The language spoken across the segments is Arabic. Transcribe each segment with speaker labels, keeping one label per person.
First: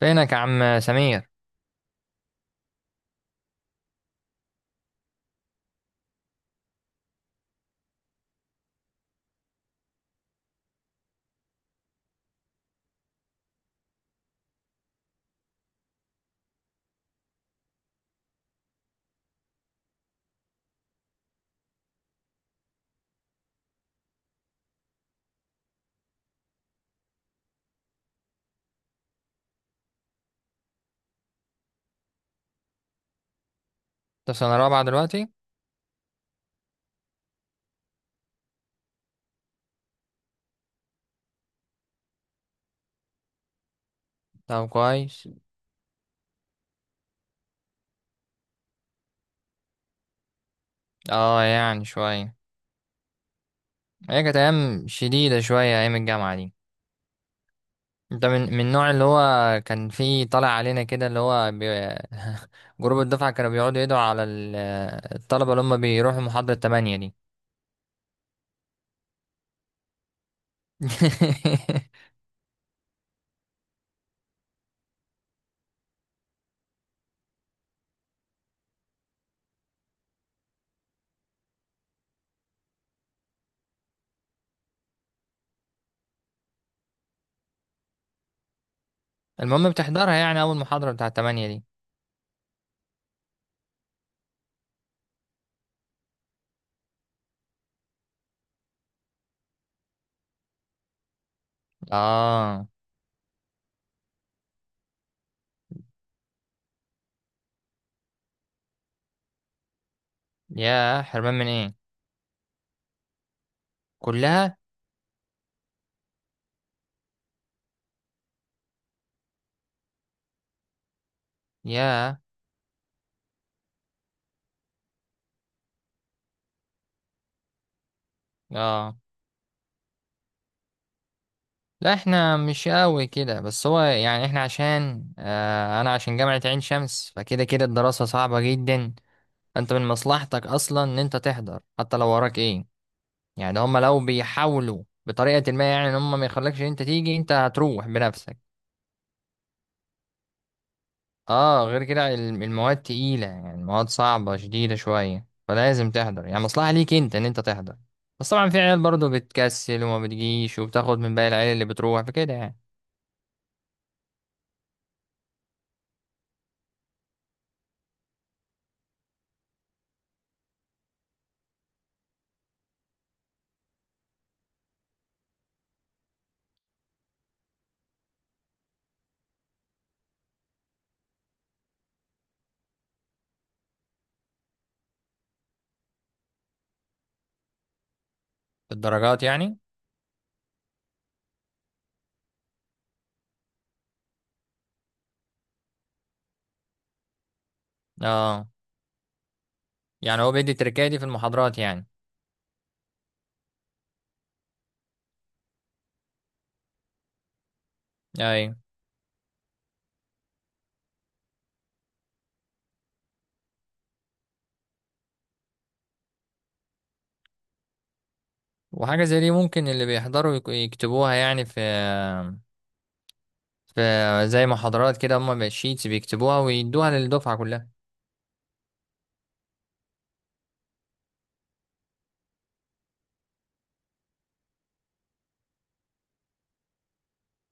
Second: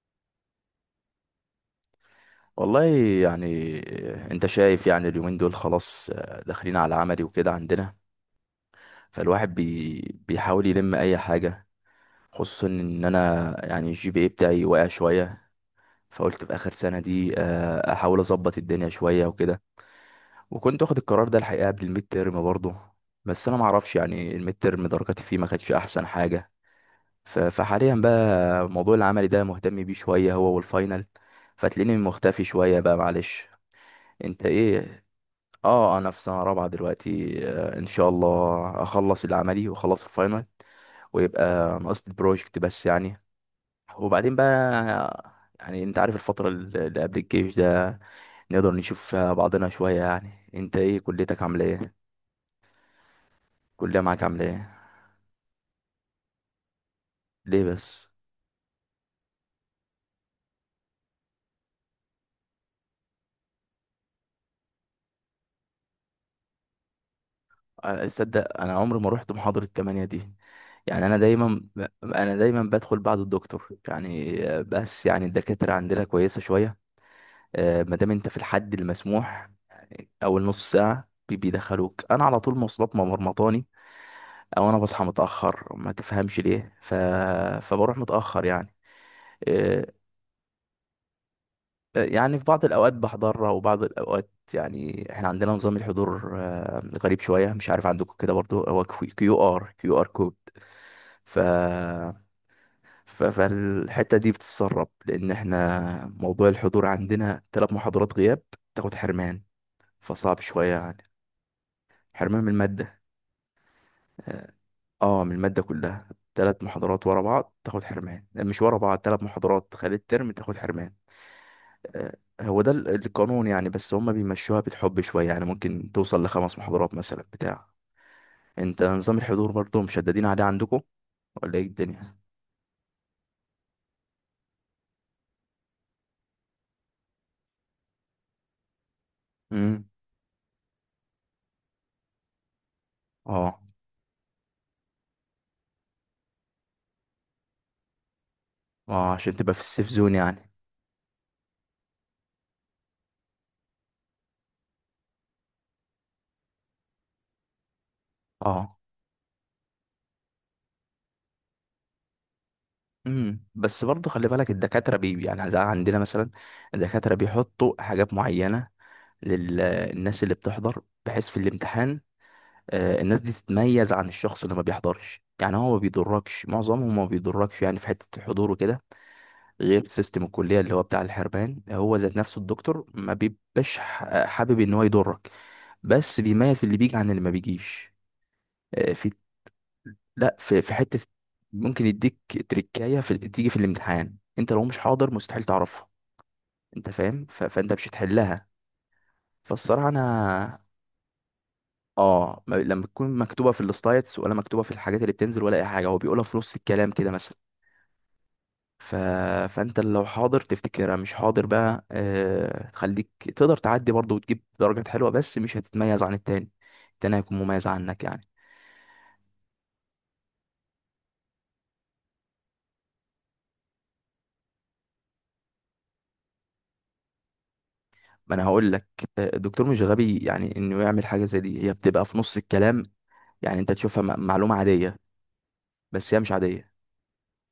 Speaker 1: فينك يا عم سمير؟
Speaker 2: والله. يعني انت شايف، يعني اليومين دول خلاص داخلين على عملي وكده عندنا. فالواحد بيحاول يلم اي حاجة، خصوصا ان انا يعني الجي بي اي بتاعي واقع شوية. فقلت في اخر سنة دي احاول اظبط الدنيا شوية وكده. وكنت واخد القرار ده الحقيقة قبل الميد تيرم برضه، بس انا معرفش يعني الميد تيرم درجاتي فيه ما كانتش احسن حاجة. ف- فحاليا بقى موضوع العملي ده مهتم بيه شوية، هو والفاينل. فتلاقيني مختفي شوية بقى، معلش.
Speaker 1: انت في
Speaker 2: انت
Speaker 1: سنة رابعة
Speaker 2: ايه؟
Speaker 1: دلوقتي؟
Speaker 2: اه انا في سنه رابعه دلوقتي، ان شاء الله اخلص العملي واخلص الفاينل، ويبقى ناقص البروجكت بس يعني. وبعدين
Speaker 1: طب
Speaker 2: بقى
Speaker 1: كويس.
Speaker 2: يعني انت عارف الفتره اللي قبل الجيش ده نقدر نشوف فيها بعضنا شويه. يعني انت ايه، كليتك
Speaker 1: اه
Speaker 2: عامله
Speaker 1: يعني
Speaker 2: ايه؟
Speaker 1: شوية.
Speaker 2: الكليه معاك
Speaker 1: هي كانت
Speaker 2: عامله ايه؟
Speaker 1: أيام شديدة شوية أيام الجامعة دي.
Speaker 2: ليه بس؟
Speaker 1: انت من النوع اللي هو كان فيه طالع علينا كده اللي هو جروب الدفعة كانوا بيقعدوا يدعوا على الطلبة اللي هم بيروحوا محاضرة تمانية دي.
Speaker 2: تصدق انا عمري ما رحت محاضره 8 دي. يعني انا دايما بدخل بعد الدكتور يعني، بس يعني الدكاتره عندنا كويسه شويه. ما دام انت في الحد المسموح، اول نص ساعه بيدخلوك. انا على طول مواصلات ما مرمطاني، او انا بصحى متاخر ما تفهمش ليه فبروح متاخر يعني.
Speaker 1: المهم
Speaker 2: إيه.
Speaker 1: بتحضرها يعني أول محاضرة بتاعة تمانية دي؟
Speaker 2: يعني في بعض الاوقات بحضرها وبعض الاوقات يعني احنا عندنا نظام الحضور غريب شويه، مش عارف عندكم كده برضو هو. كيو ار كود. ف
Speaker 1: اه.
Speaker 2: فالحته دي بتتسرب، لان احنا موضوع الحضور عندنا ثلاث محاضرات غياب تاخد حرمان، فصعب شويه يعني.
Speaker 1: يا حرمان من ايه؟
Speaker 2: حرمان من الماده.
Speaker 1: كلها؟
Speaker 2: اه من المادة كلها. ثلاث محاضرات ورا بعض تاخد حرمان، مش ورا بعض، ثلاث محاضرات خلال الترم تاخد حرمان.
Speaker 1: يا
Speaker 2: هو ده القانون يعني، بس هما بيمشوها بالحب شوية، يعني ممكن توصل لخمس محاضرات مثلا بتاع. انت
Speaker 1: اه،
Speaker 2: نظام الحضور برضو مشددين عليه عندكم، ولا ايه
Speaker 1: لا
Speaker 2: الدنيا؟
Speaker 1: احنا مش قوي كده، بس هو يعني احنا عشان اه انا عشان جامعة عين شمس فكده كده الدراسة صعبة جدا. انت من
Speaker 2: امم
Speaker 1: مصلحتك اصلا ان انت تحضر حتى لو وراك ايه. يعني
Speaker 2: اه.
Speaker 1: هم لو بيحاولوا بطريقة ما يعني ان هم ما يخلكش ان انت تيجي، انت هتروح بنفسك.
Speaker 2: اه عشان تبقى في السيف زون يعني.
Speaker 1: اه غير كده المواد تقيلة، يعني المواد صعبة شديدة شوية، فلازم تحضر يعني مصلحة ليك انت ان انت تحضر. بس طبعا في
Speaker 2: اه.
Speaker 1: عيال برضه بتكسل وما بتجيش وبتاخد من باقي العيال اللي بتروح، فكده يعني.
Speaker 2: بس برضو خلي بالك الدكاترة يعني زي عندنا مثلا، الدكاترة بيحطوا حاجات معينة للناس اللي بتحضر، بحيث في الامتحان الناس دي تتميز عن الشخص اللي ما بيحضرش. يعني هو ما بيضركش، معظمهم ما بيضركش يعني في حتة الحضور وكده، غير سيستم الكلية اللي هو بتاع الحرمان. هو ذات نفسه الدكتور ما بيبقاش حابب ان هو يضرك، بس بيميز اللي بيجي عن اللي ما بيجيش. في،
Speaker 1: الدرجات يعني؟
Speaker 2: لا في حتة ممكن يديك تريكاية في، تيجي في الامتحان انت لو مش حاضر مستحيل تعرفها، انت فاهم؟ فانت مش
Speaker 1: اه.
Speaker 2: هتحلها. فالصراحة
Speaker 1: يعني هو بيدي
Speaker 2: انا.
Speaker 1: التركية دي في المحاضرات يعني؟
Speaker 2: اه لما تكون مكتوبه في السلايدز، ولا مكتوبه في الحاجات اللي بتنزل، ولا اي حاجه هو بيقولها في نص الكلام كده مثلا.
Speaker 1: ايوه.
Speaker 2: ف... فانت لو حاضر تفتكرها، مش حاضر بقى تخليك تقدر تعدي برضه وتجيب درجات حلوه، بس مش هتتميز عن التاني. التاني هيكون مميز عنك يعني.
Speaker 1: وحاجة زي دي ممكن اللي بيحضروا يكتبوها يعني في في زي محاضرات كده هما بالشيتس بيكتبوها ويدوها للدفعة كلها؟
Speaker 2: ما انا هقول لك، الدكتور مش غبي يعني انه يعمل حاجه زي دي، هي بتبقى في نص الكلام، يعني انت تشوفها معلومه عاديه، بس هي مش عاديه.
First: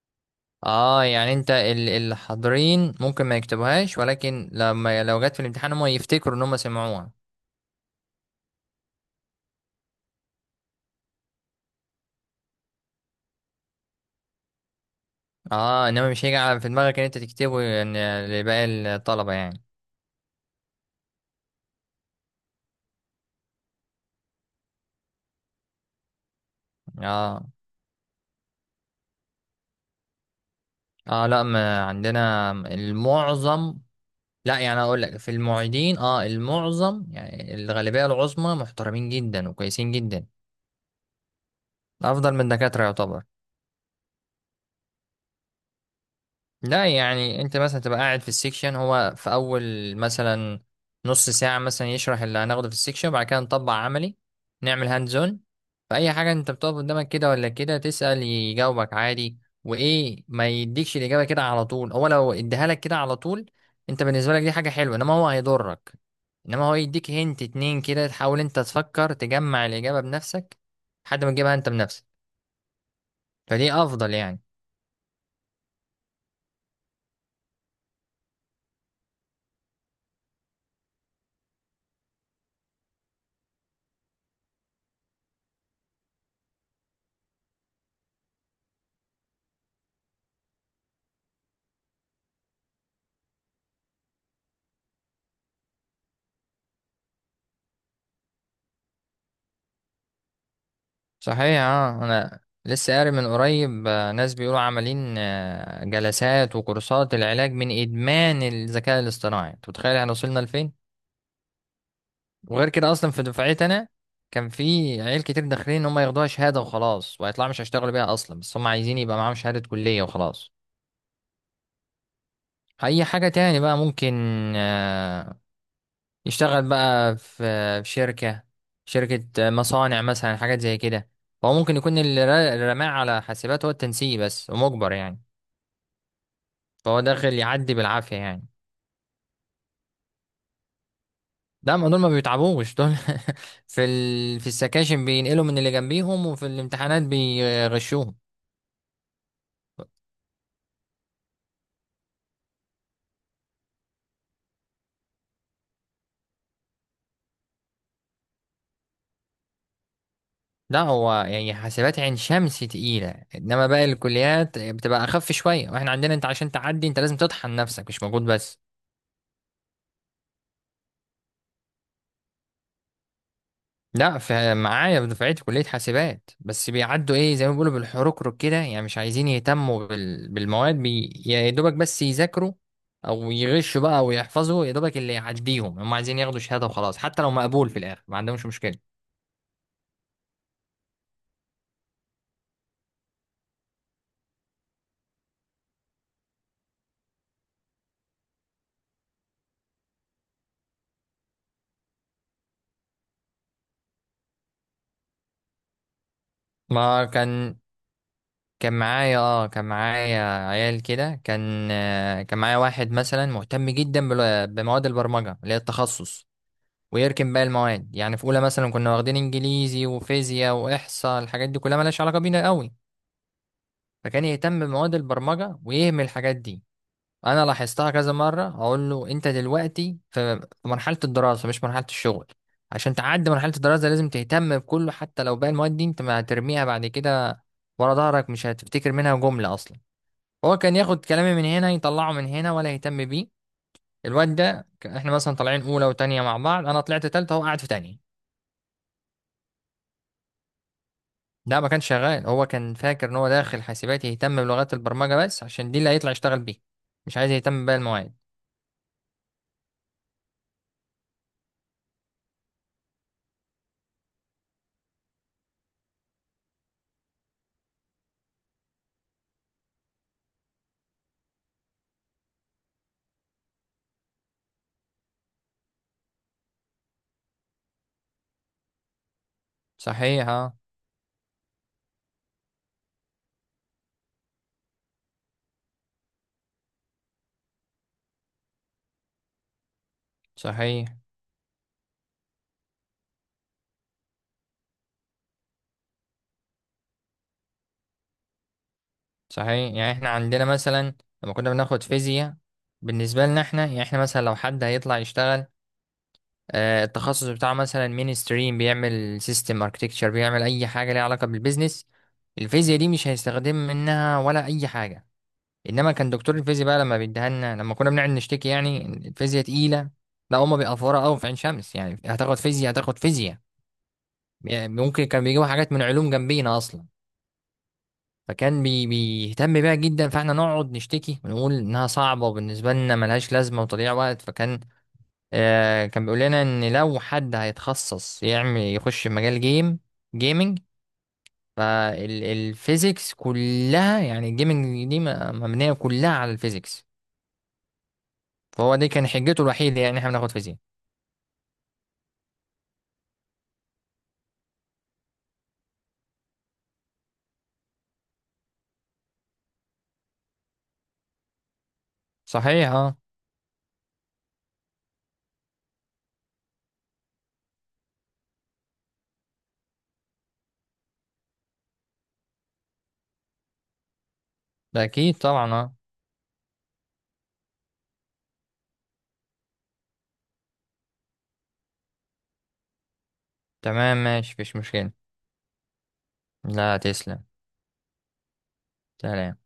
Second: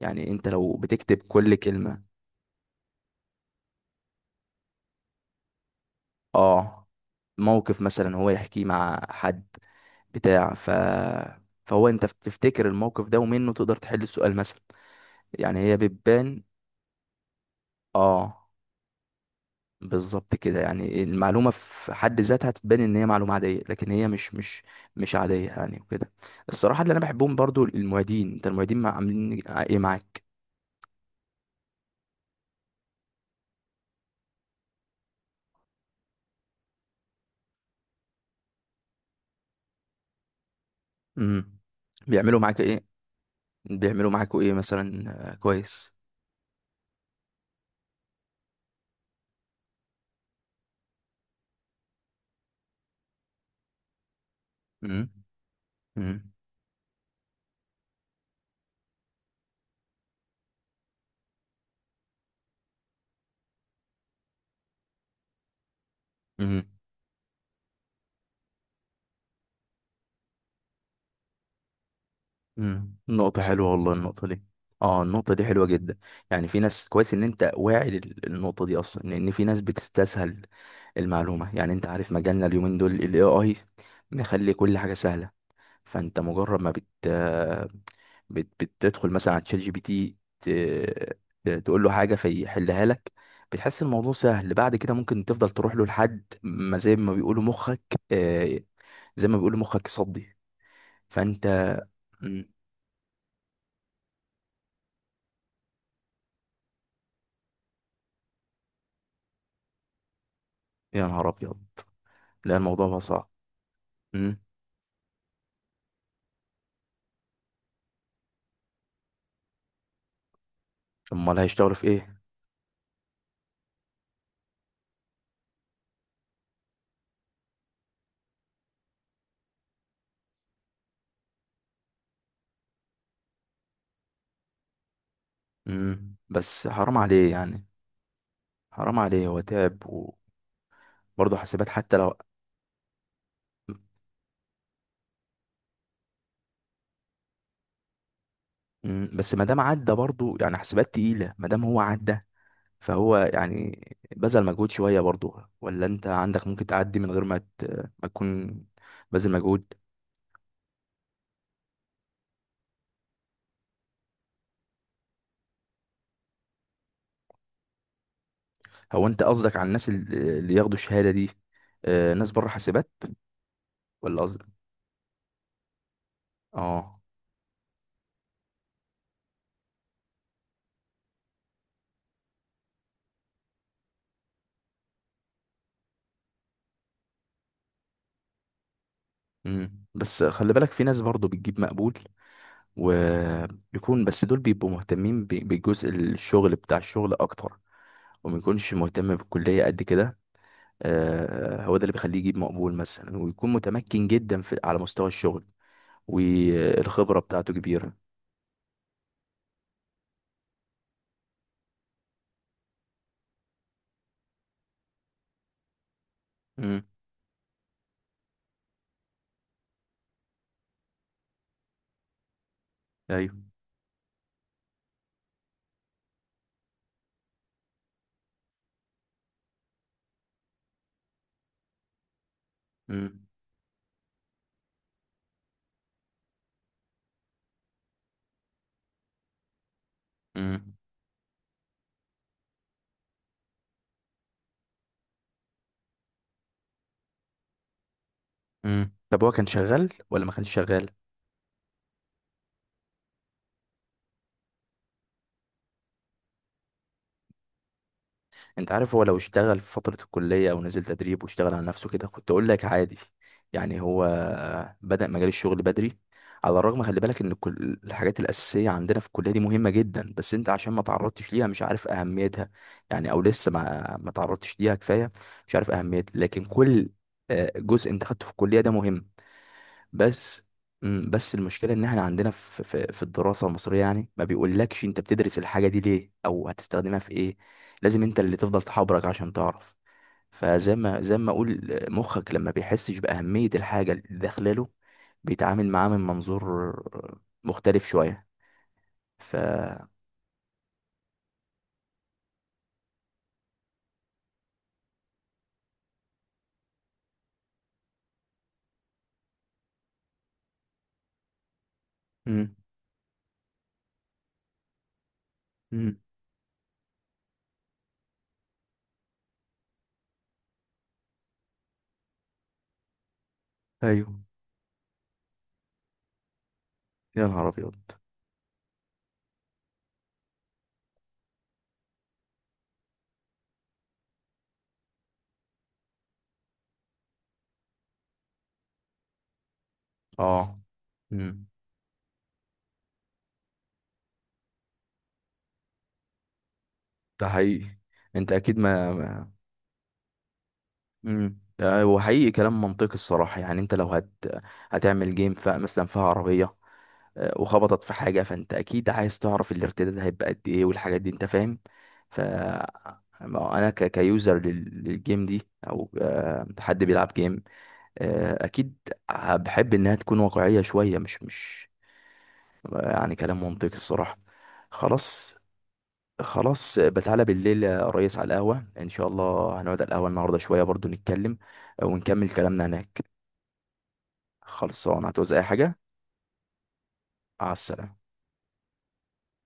Speaker 2: يعني انت لو
Speaker 1: اه
Speaker 2: بتكتب
Speaker 1: يعني انت
Speaker 2: كل كلمه.
Speaker 1: اللي حاضرين ممكن ما يكتبوهاش، ولكن لما لو جت في الامتحان هما يفتكروا ان هما
Speaker 2: اه
Speaker 1: سمعوها.
Speaker 2: موقف مثلا هو يحكيه مع حد بتاع، فهو انت بتفتكر الموقف ده ومنه تقدر تحل السؤال مثلا. يعني هي
Speaker 1: اه انما مش هيجي
Speaker 2: بتبان.
Speaker 1: في دماغك ان انت تكتبه يعني
Speaker 2: اه
Speaker 1: لباقي الطلبة يعني.
Speaker 2: بالظبط كده. يعني المعلومة في حد ذاتها تبان ان هي معلومة عادية، لكن هي مش عادية يعني وكده. الصراحة اللي انا بحبهم
Speaker 1: اه.
Speaker 2: برضو المعيدين. انت المعيدين عاملين ايه معاك؟
Speaker 1: اه لا ما عندنا المعظم، لا يعني اقول لك في المعيدين اه المعظم يعني الغالبيه العظمى محترمين جدا وكويسين جدا.
Speaker 2: امم
Speaker 1: افضل
Speaker 2: بيعملوا
Speaker 1: من
Speaker 2: معاك ايه؟
Speaker 1: الدكاتره يعتبر.
Speaker 2: بيعملوا معاكوا ايه مثلا؟ كويس.
Speaker 1: لا يعني انت مثلا تبقى قاعد في السيكشن، هو في اول مثلا نص ساعة مثلا يشرح اللي هناخده في السيكشن وبعد كده نطبق عملي، نعمل
Speaker 2: امم
Speaker 1: هاند زون. فأي حاجة انت بتقف قدامك كده ولا كده تسأل يجاوبك عادي. وايه، ما يديكش الإجابة كده على طول، هو لو اديها لك كده على طول انت بالنسبة لك دي حاجة حلوة، انما هو هيضرك.
Speaker 2: امم
Speaker 1: انما هو يديك هنت اتنين كده تحاول انت تفكر تجمع الإجابة بنفسك، لحد ما تجيبها انت بنفسك.
Speaker 2: امم. نقطة حلوة
Speaker 1: فدي
Speaker 2: والله
Speaker 1: افضل
Speaker 2: النقطة
Speaker 1: يعني.
Speaker 2: دي. اه النقطة دي حلوة جدا. يعني في ناس، كويس ان انت واعي للنقطة دي اصلا، لان في ناس بتستسهل المعلومة. يعني انت عارف مجالنا اليومين دول ال AI مخلي كل حاجة سهلة. فانت مجرد ما بت بت بتدخل مثلا على تشات جي بي تي، تقول له حاجة فيحلها لك، بتحس الموضوع سهل. بعد كده ممكن تفضل تروح له لحد ما زي ما بيقولوا مخك آه، زي ما بيقولوا مخك صدي. فانت.
Speaker 1: صحيح اه. انا
Speaker 2: مم،
Speaker 1: لسه قاري من قريب ناس بيقولوا عاملين جلسات وكورسات العلاج من ادمان الذكاء الاصطناعي. انت متخيل احنا وصلنا لفين؟
Speaker 2: يا نهار ابيض. لا
Speaker 1: وغير
Speaker 2: الموضوع
Speaker 1: كده
Speaker 2: بقى
Speaker 1: اصلا في
Speaker 2: صعب.
Speaker 1: دفعتي انا
Speaker 2: امم.
Speaker 1: كان في عيال كتير داخلين ان هم ياخدوها شهاده وخلاص، وهيطلعوا مش هيشتغلوا بيها اصلا، بس هم عايزين يبقى معاهم شهاده كليه وخلاص.
Speaker 2: امال هيشتغلوا في ايه؟
Speaker 1: اي حاجه تاني بقى ممكن آه، يشتغل بقى في في شركه، شركه مصانع مثلا، حاجات زي كده. فهو ممكن يكون اللي اللي رماه على حاسبات هو التنسيق بس ومجبر يعني.
Speaker 2: بس حرام
Speaker 1: فهو
Speaker 2: عليه
Speaker 1: داخل
Speaker 2: يعني.
Speaker 1: يعدي بالعافية يعني.
Speaker 2: حرام عليه، هو تعب. وبرضه حاسبات
Speaker 1: ده ما
Speaker 2: حتى
Speaker 1: دول ما
Speaker 2: لو.
Speaker 1: بيتعبوش دول. في في السكاشن بينقلوا من اللي جنبيهم، وفي الامتحانات بيغشوهم.
Speaker 2: بس ما دام عدى برضه، يعني حاسبات تقيلة، ما دام هو عدى فهو يعني بذل مجهود شوية برضه. ولا انت عندك ممكن تعدي من غير ما ما تكون بذل مجهود؟
Speaker 1: لا هو يعني حاسبات عين شمس تقيلة، انما باقي الكليات بتبقى اخف شوية، واحنا عندنا انت عشان تعدي انت لازم تطحن نفسك، مش مجهود بس.
Speaker 2: هو انت قصدك على الناس اللي ياخدوا الشهادة دي، ناس بره حاسبات،
Speaker 1: لا
Speaker 2: ولا قصدك؟
Speaker 1: في معايا في دفعتي كلية حاسبات بس
Speaker 2: اه.
Speaker 1: بيعدوا ايه زي ما بيقولوا بالحركرك كده يعني، مش عايزين يهتموا بالمواد يا دوبك بس يذاكروا او يغشوا بقى او يحفظوا يا دوبك اللي يعديهم، هم عايزين ياخدوا شهادة وخلاص، حتى لو مقبول في الاخر ما عندهمش مشكلة.
Speaker 2: بس خلي بالك في ناس برضه بتجيب مقبول، ويكون بس دول بيبقوا مهتمين بالجزء الشغل بتاع الشغل اكتر، وما يكونش مهتم بالكلية قد كده. هو ده اللي بيخليه يجيب مقبول مثلا، ويكون متمكن جدا في على مستوى الشغل،
Speaker 1: ما
Speaker 2: والخبرة بتاعته
Speaker 1: كان
Speaker 2: كبيرة.
Speaker 1: كان معايا اه كان معايا عيال كده، كان كان معايا واحد مثلا مهتم جدا بمواد البرمجة اللي هي التخصص،
Speaker 2: امم.
Speaker 1: ويركن باقي المواد يعني. في اولى مثلا كنا واخدين انجليزي وفيزياء واحصاء، الحاجات دي كلها ملهاش علاقه بينا قوي.
Speaker 2: ايوه.
Speaker 1: فكان يهتم بمواد البرمجه ويهمل الحاجات دي. انا لاحظتها كذا مره، اقول له انت دلوقتي في في مرحله الدراسه مش مرحله الشغل، عشان
Speaker 2: امم
Speaker 1: تعدي مرحله الدراسه لازم تهتم بكله، حتى لو باقي المواد دي انت ما هترميها بعد كده ورا ظهرك، مش هتفتكر منها جمله اصلا. هو كان
Speaker 2: امم
Speaker 1: ياخد كلامي من هنا يطلعه من هنا ولا يهتم بيه. الواد ده احنا مثلا طالعين اولى وتانية مع بعض، انا طلعت تالتة هو قاعد في تانية.
Speaker 2: امم. طب هو كان شغال ولا ما كانش شغال؟
Speaker 1: لا ما كانش شغال، هو كان فاكر ان هو داخل حاسبات يهتم بلغات البرمجة بس عشان دي اللي هيطلع يشتغل بيها، مش عايز يهتم باقي المواد.
Speaker 2: انت عارف هو لو اشتغل في فترة الكلية، او نزل تدريب واشتغل على نفسه كده، كنت اقول لك عادي، يعني هو بدأ مجال الشغل بدري. على الرغم، خلي بالك ان كل الحاجات الأساسية عندنا في الكلية دي مهمة جدا، بس انت عشان ما تعرضتش ليها مش عارف أهميتها. يعني او لسه ما تعرضتش ليها كفاية، مش عارف أهميتها. لكن كل جزء انت خدته في الكلية ده مهم.
Speaker 1: صحيح
Speaker 2: بس
Speaker 1: اه.
Speaker 2: بس المشكله ان احنا عندنا في الدراسه المصريه يعني ما بيقولكش انت بتدرس الحاجه دي ليه، او هتستخدمها في ايه. لازم انت اللي تفضل تحبرك عشان تعرف. فزي ما
Speaker 1: صحيح.
Speaker 2: زي ما اقول مخك لما بيحسش باهميه الحاجه اللي داخله له، بيتعامل معاها من منظور مختلف شويه. ف.
Speaker 1: صحيح يعني احنا عندنا مثلا لما كنا بناخد فيزياء، بالنسبة لنا احنا يعني، احنا مثلا لو حد هيطلع يشتغل آه التخصص بتاعه مثلا مين ستريم، بيعمل سيستم اركتكتشر، بيعمل اي حاجة ليها علاقة بالبيزنس،
Speaker 2: مم.
Speaker 1: الفيزياء دي مش هيستخدم منها ولا اي حاجة. انما
Speaker 2: مم.
Speaker 1: كان دكتور الفيزياء بقى لما بيديها لنا، لما كنا بنقعد نشتكي يعني إن الفيزياء تقيله، لا هما بيقفوها قوي في عين شمس يعني، هتاخد فيزياء هتاخد فيزياء،
Speaker 2: ايوه.
Speaker 1: يعني ممكن كان بيجيبوا حاجات من علوم جنبينا اصلا.
Speaker 2: يا نهار ابيض.
Speaker 1: فكان بيهتم بيها جدا، فاحنا نقعد نشتكي ونقول انها صعبه وبالنسبه لنا ملهاش لازمه وتضيع وقت. فكان آه كان بيقول لنا ان لو حد هيتخصص يعمل، يخش مجال جيم، جيمنج.
Speaker 2: اه. مم.
Speaker 1: فالفيزيكس كلها يعني، الجيمنج دي مبنيه كلها على الفيزيكس.
Speaker 2: ده حقيقي. انت اكيد
Speaker 1: فهو دي كان
Speaker 2: ما.
Speaker 1: حجته الوحيدة يعني احنا بناخد فيزياء.
Speaker 2: امم. وحقيقي كلام منطقي الصراحة. يعني انت لو هتعمل جيم مثلا فيها عربية وخبطت في حاجة، فانت اكيد عايز تعرف الارتداد هيبقى قد ايه، والحاجات دي انت فاهم. ف.
Speaker 1: صحيح اه.
Speaker 2: ما انا كيوزر للجيم دي، او حد بيلعب جيم، اكيد بحب انها تكون واقعية شوية، مش مش يعني كلام منطقي الصراحة.
Speaker 1: ده اكيد
Speaker 2: خلاص.
Speaker 1: طبعا اه.
Speaker 2: خلاص بتعالى بالليل يا ريس على القهوة، إن شاء الله هنقعد على القهوة النهاردة شوية برضو نتكلم، ونكمل كلامنا هناك.
Speaker 1: تمام ماشي مفيش مشكلة.
Speaker 2: خلصان، هتعوز أي حاجة؟
Speaker 1: لا تسلم.
Speaker 2: مع السلامة.
Speaker 1: سلام.